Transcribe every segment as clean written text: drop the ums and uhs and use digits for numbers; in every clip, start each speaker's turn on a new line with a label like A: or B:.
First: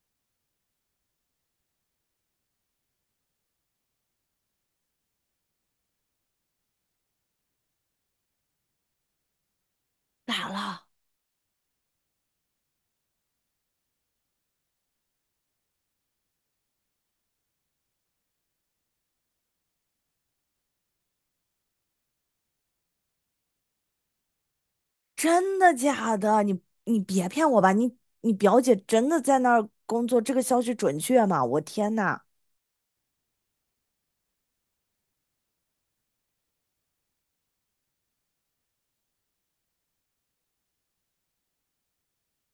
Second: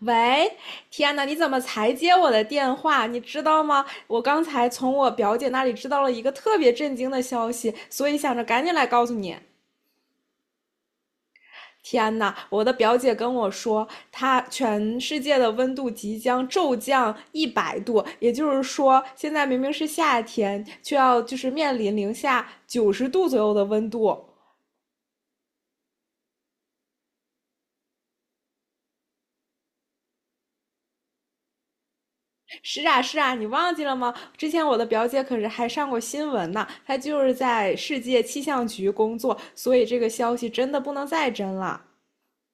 A: 喂，天呐，你怎么才接我的电话？你知道吗？我刚才从我表姐那里知道了一个特别震惊的消息，所以想着赶紧来告诉你。
B: 咋了？
A: 天呐，我的表姐跟我说，她全世界的温度即将骤降一百度，也就是说，现在明明是夏天，却要就是面临零下90度左右的温度。
B: 真的假的？你别骗我吧！你表姐真的在那儿工作，这个消息准确吗？我天呐，
A: 是啊，是啊，你忘记了吗？之前我的表姐可是还上过新闻呢，她就是在世界气象局工作，所以这个消息真的不能再真了。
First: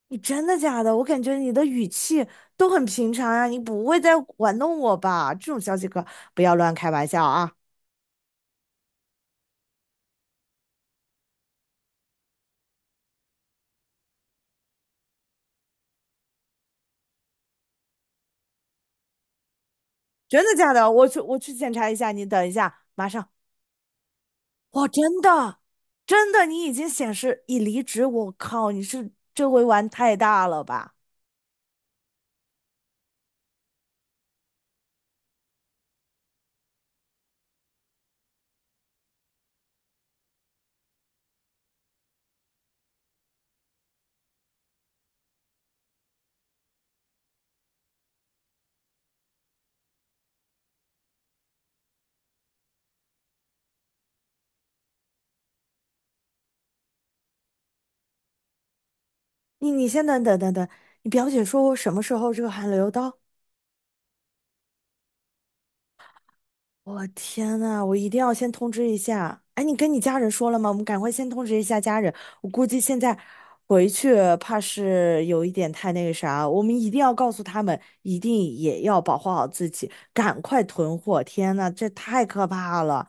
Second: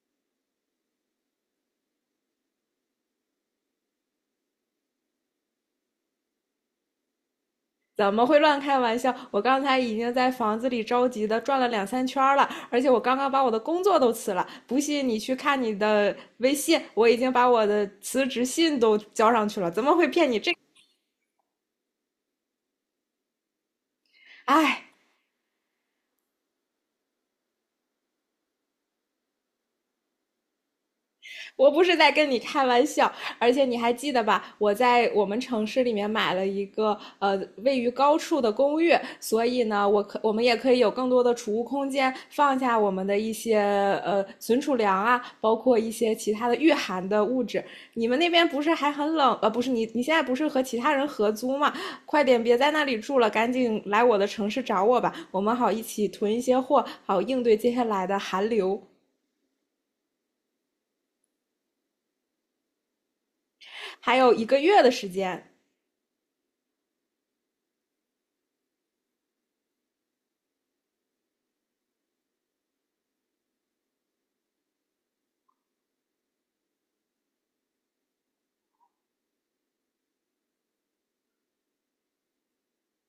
B: 你真的假的？我感觉你的语气都很平常呀，你不会在玩弄我吧？这种消息可不要乱开玩笑啊！
A: 怎么会乱开玩笑？我刚才已经在房子里着急的转了两三圈了，而且我刚刚把我的工作都辞了。不信你去看你的微信，我已经把我的辞职信都交上去了。怎么会骗你
B: 真
A: 这？
B: 的假的？我去检查一下，你等一下，马上。
A: 哎，
B: 哇，真的，你已经显示已离职。我靠，你是这回玩太大了吧？
A: 我不是在跟你开玩笑，而且你还记得吧？我在我们城市里面买了一个位于高处的公寓，所以呢，我们也可以有更多的储物空间，放下我们的一些存储粮啊，包括一些其他的御寒的物质。你们那边不是还很冷？不是你现在不是和其他人合租吗？快点别在那里住了，赶紧来我的城市找我吧，我们好一起囤一些货，好应对接下来的寒流。
B: 你先等等，你表姐说我什么时候这个函留到？
A: 还有一个月的时间。
B: 我天呐，我一定要先通知一下。哎，你跟你家人说了吗？我们赶快先通知一下家人。我估计现在回去怕是有一点太那个啥，我们一定要告诉他们，一定也要保护好自己，赶快囤货。天呐，这太可怕了！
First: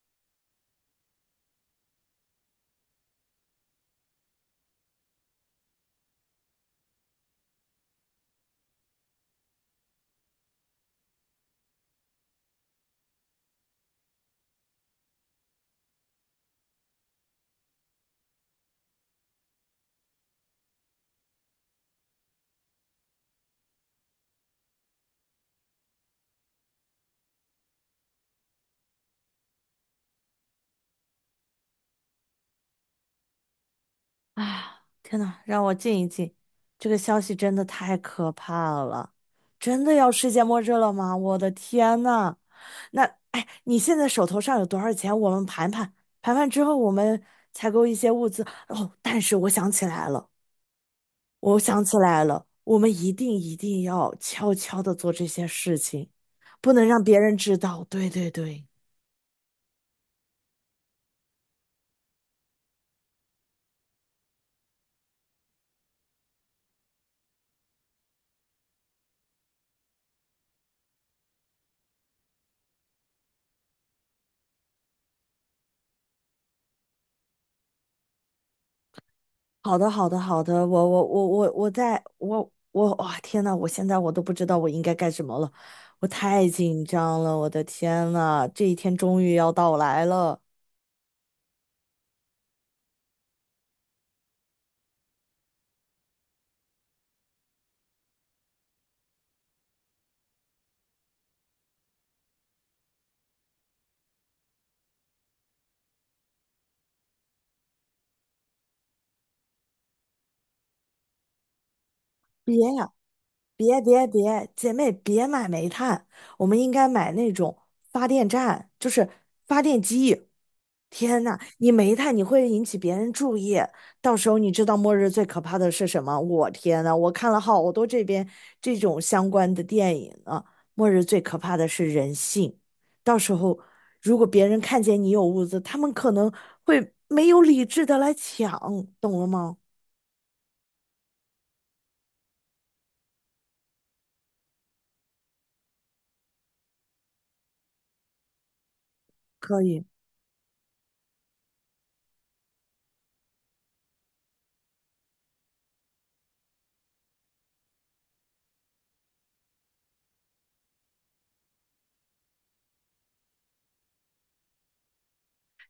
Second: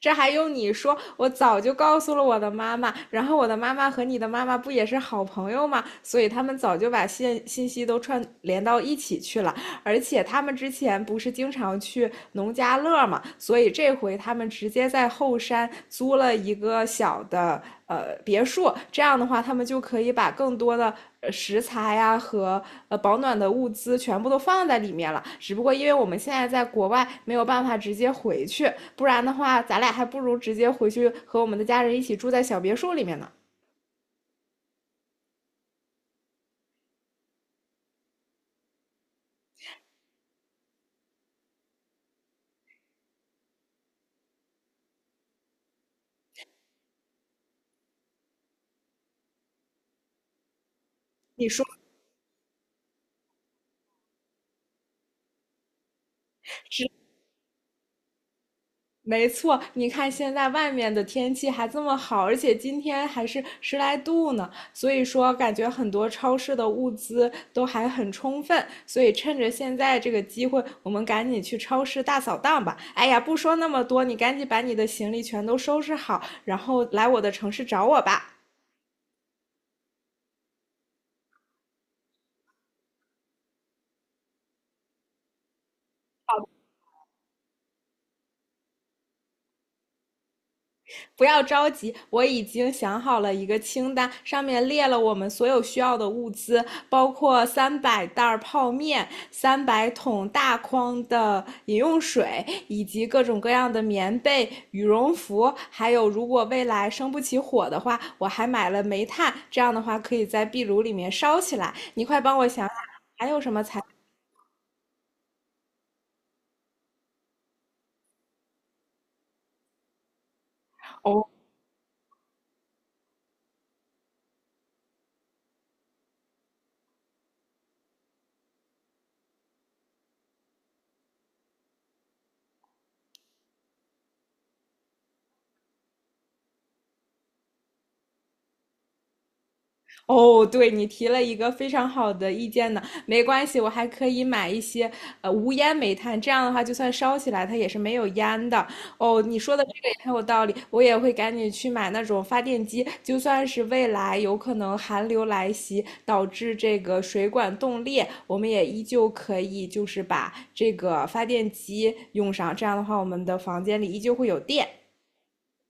A: 这还用你说？我早就告诉了我的妈妈，然后我的妈妈和你的妈妈不也是好朋友吗？所以他们早就把信息都串联到一起去了。而且他们之前不是经常去农家乐嘛，所以这回他们直接在后山租了一个小的别墅，这样的话，他们就可以把更多的食材呀、啊和保暖的物资全部都放在里面了。只不过因为我们现在在国外没有办法直接回去，不然的话，咱俩还不如直接回去和我们的家人一起住在小别墅里面呢。
B: 天呐，让我静一静，这个消息真的太可怕了，真的要世界末日了吗？我的天呐！那哎，你现在手头上有多少钱？我们盘盘，盘盘之后我们采购一些物资。哦，但是我想起来了，
A: 你
B: 我
A: 说。
B: 想起来了，我们一定要悄悄的做这些事情，不能让别人知道。对对对，
A: 没错，你看现在外面的天气还这么好，而且今天还是10来度呢，所以说感觉很多超市的物资都还很充分，所以趁着现在这个机会，我们赶紧去超市大扫荡吧。哎呀，不说那么多，你赶紧把你的行李全都收拾好，然后来我的城市找我吧。
B: 好的好的好的，我哇、天呐，我现在都不知道我应该干什么了，我太紧张了，我的天呐，这一天终于要到来了。
A: 不要着急，我已经想好了一个清单，上面列了我们所有需要的物资，包括300袋泡面、300桶大筐的饮用水，以及各种各样的棉被、羽绒服，还有如果未来生不起火的话，我还买了煤炭，这样的话可以在壁炉里面烧起来。你快帮我
B: 别
A: 想想。
B: 呀、别别别，姐妹别买煤炭，我们应该买那种发电站，就是发电机。天
A: 哦，
B: 呐，你煤炭你会引起别人注意，到时候你知道末日最可怕的是什么？我天呐，我看了好多这边这种相关的电影啊，末日最可怕的是人性。到时候如果别人看见你有物资，他们可能会没有理智的来抢，懂了吗？
A: 哦，对，你提了一个非常好的意见呢。没关系，我还可以买一些无烟煤炭，这样的话就算烧起来它也是没有烟的。哦，你说
B: 可
A: 的这
B: 以。
A: 个也很有道理，我也会赶紧去买那种发电机，就算是未来有可能寒流来袭导致这个水管冻裂，我们也依旧可以就是把这个发电机用上，这样的话我们的房间里依旧会有电。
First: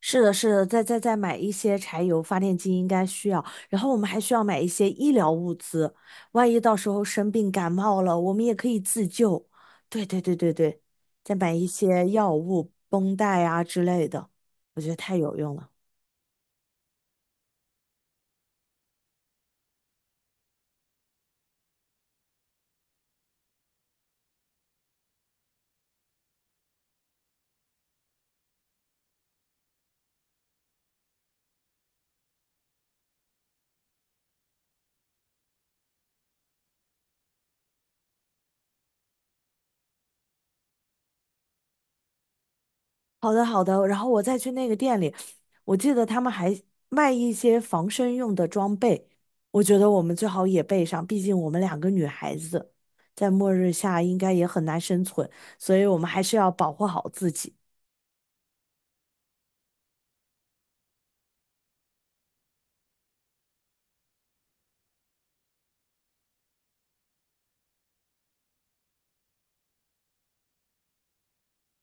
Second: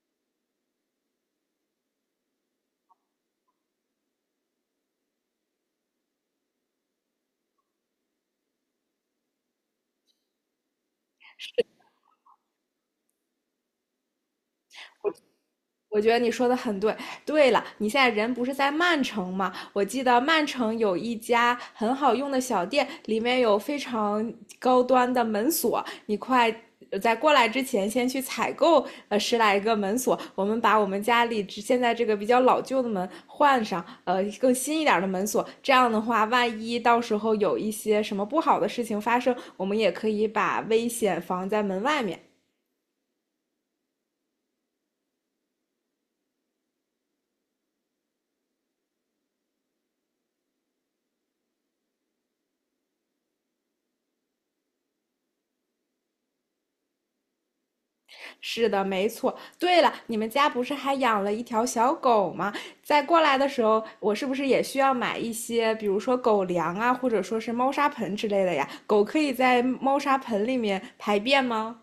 B: 是的，是的，再买一些柴油发电机应该需要，然后我们还需要买一些医疗物资，万一到时候生病感冒了，我们也可以自救。对对对对对，再买一些药物、绷带啊之类的，我觉得太有用了。
A: 我觉得你说的很对。对了，你现在人不是在曼城吗？我记得曼城有一家很好用的小店，里面有非常高端的门锁。你快在过来之前，先去采购10来个门锁。我们把我们家里现在这个比较老旧的门换上，更新一点的门锁。这样的话，万一到时候有一些什么不好的事情发生，我们也可以把危险防在门外面。
B: 好的，好的，然后我再去那个店里，我记得他们还卖一些防身用的装备，我觉得我们最好也备上，毕竟我们两个女孩子在末日下应该也很难生存，所以我们还是要保护好自己。
A: 是的，没错。对了，你们家不是还养了一条小狗吗？在过来的时候，我是不是也需要买一些，比如说狗粮啊，或者说是猫砂盆之类的呀？狗可以在猫砂盆里面排便吗？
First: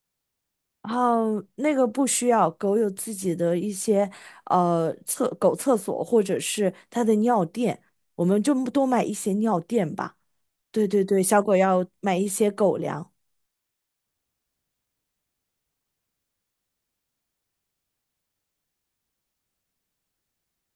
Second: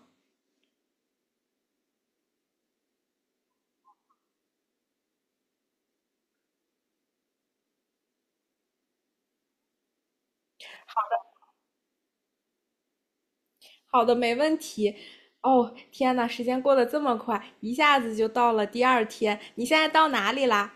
B: 然后那个不需要，狗有自己的一些狗厕所或者是它的尿垫，我们就多买一些尿垫吧。对对对，小狗要买一些狗粮。
A: 好的，没问题。哦，天呐，时间过得这么快，一下子就到了第二天。你现在到哪里啦？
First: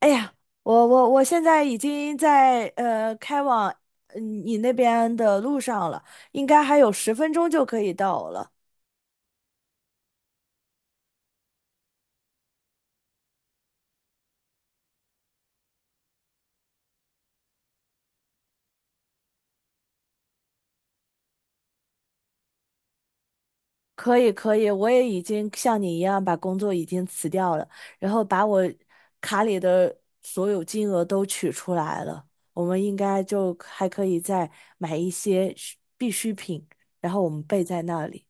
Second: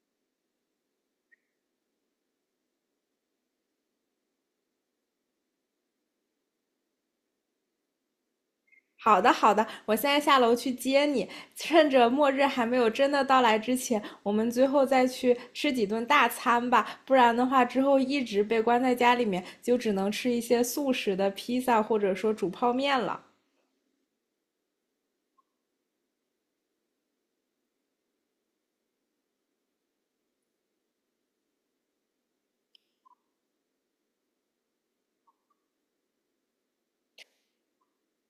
B: 哎呀，我现在已经在开往你那边的路上了，应该还有10分钟就可以到了。
A: 好的，好的，我现在下楼去接你。趁着末日还没有真的到来之前，我们最后再去吃几顿大餐吧，不然的话，之后一直被关在家里面，就只能吃一些速食的披萨或者说煮泡面了。
B: 可以可以，我也已经像你一样把工作已经辞掉了，然后把我卡里的所有金额都取出来了。我们应该就还可以再买一些需必需品，然后我们备在那里。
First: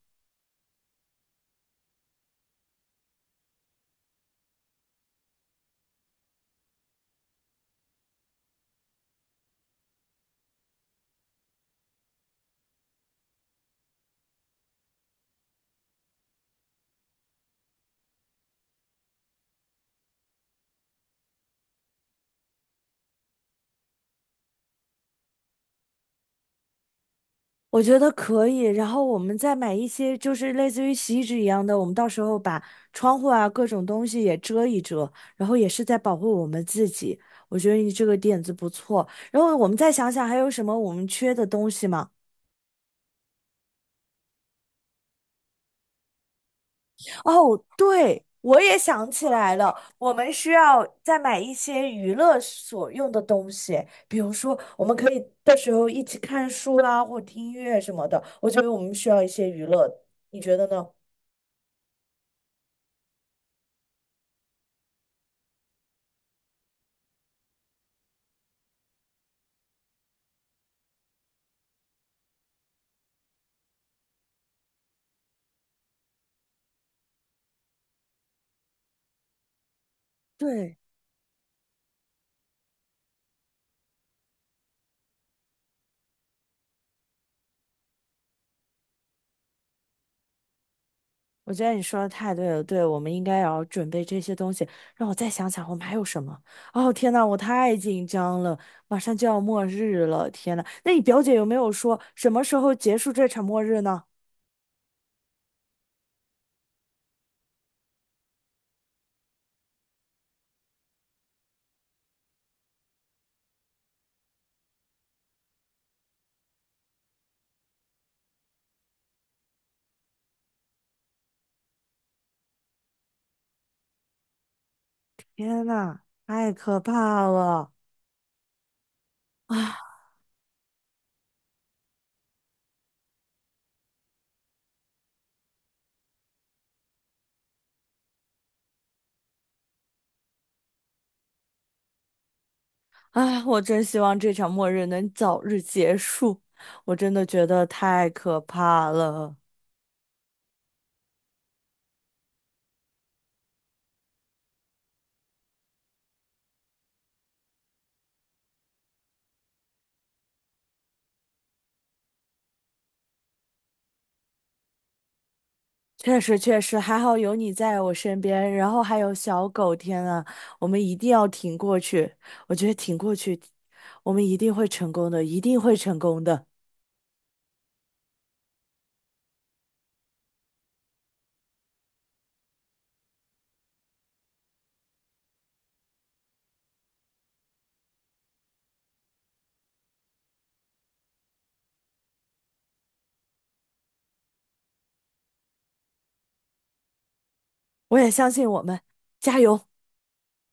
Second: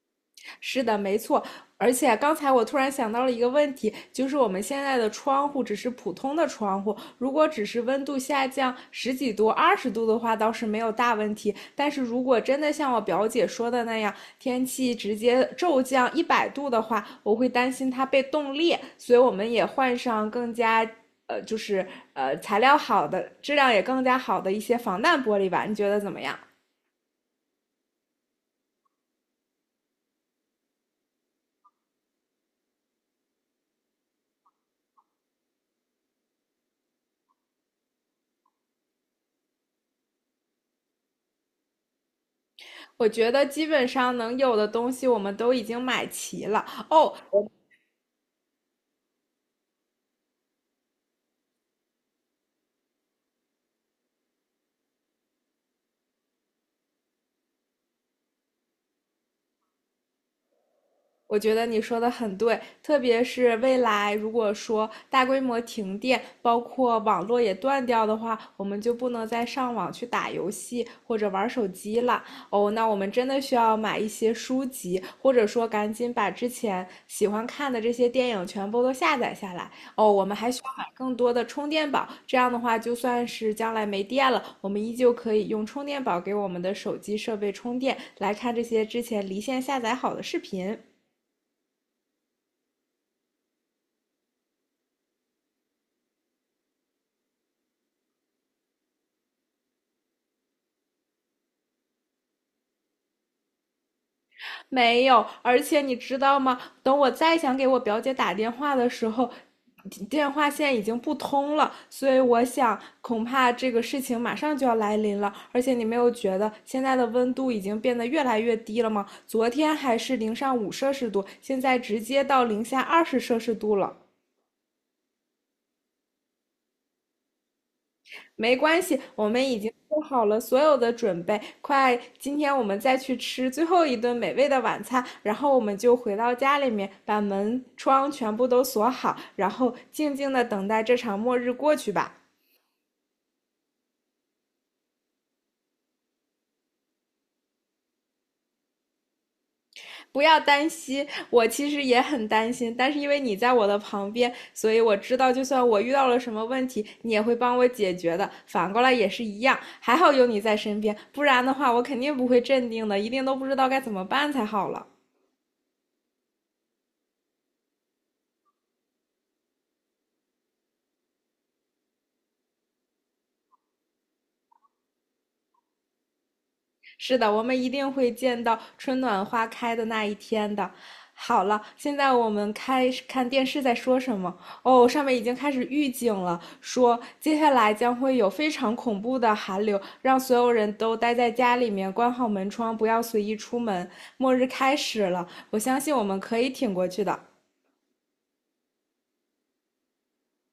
A: 是的，没错。而且刚才我突然想到了一个问题，就是我们现在的窗户只是普通的窗户，如果只是温度下降十几度、20度的话，倒是没有大问题。但是如果真的像我表姐说的那样，天气直接骤降一百度的话，我会担心它被冻裂，所以我们也换上更加就是材料好的、质量也更加好的一些防弹玻璃吧。你觉得怎么样？
B: 我觉得可以，然后我们再买一些就是类似于洗衣纸一样的，我们到时候把窗户啊各种东西也遮一遮，然后也是在保护我们自己。我觉得你这个点子不错，然后我们再想想还有什么我们缺的东西吗？
A: 我觉得基本上能有的东西我们都已经买齐了哦。
B: 哦，对，我也想起来了，我们需要再买一些娱乐所用的东西，比如说我们可以到时候一起看书啦，或听音乐什么的。我觉得我们需要一些娱乐，你觉得呢？
A: 我觉得你说的很对，特别是未来如果说大规模停电，包括网络也断掉的话，我们就不能再上网去打游戏或者玩手机了。哦，那我们真的需要买一些书籍，或者说赶紧把之前喜欢看的这些电影全部都下载下来。哦，我们还需要
B: 对。
A: 买更多的充电宝，这样的话，就算是将来没电了，我们依旧可以用充电宝给我们的手机设备充电，来看这些之前离线下载好的视频。
B: 我觉得你说的太对了，对，我们应该也要准备这些东西。让我再想想，我们还有什么？哦，天呐，我太紧张了，马上就要末日了，天呐，那你表姐有没有说什么时候结束这场末日呢？
A: 没有，而且你知道吗？等我再想给我表姐打电话的时候，电话线已经不通了，所以我想恐怕这个事情马上就要来临了。而且你没有觉得现在的温度已经变得越来越低了吗？昨天还是零上5摄氏度，现在直接到零下20摄氏度了。
B: 天呐，太可怕了！
A: 没关系，我们已经
B: 啊
A: 做好了所有的准备，快，今天我们再去吃最后一顿美味的晚餐，然后我们就回到家里面，把门窗全部都锁好，然后静静的等待这场末日过去吧。
B: 啊，我真希望这场末日能早日结束，我真的觉得太可怕了。
A: 不要担心，我其实也很担心，但是因为你在我的旁边，所以我知道，就算我遇到了什么问题，你也会帮我解决的。反过来也是一样，还好有你在身边，不然的话，我肯定不会镇定的，一定都不知道该怎么办才好了。
B: 确实确实，还好有你在我身边，然后还有小狗，天啊，我们一定要挺过去，我觉得挺过去，我们一定会成功的，一定会成功的，
A: 是的，我们一定会见到春暖花开的那一天的。好了，现在我们开始看电视在说什么。哦，上面已经开始预警了，说接下来将会有非常恐怖的寒流，让所有人都待在家里面，关好门窗，不要随意出门。末日开始了，我相信我们可以挺过去的。
B: 我也相信我们，加油！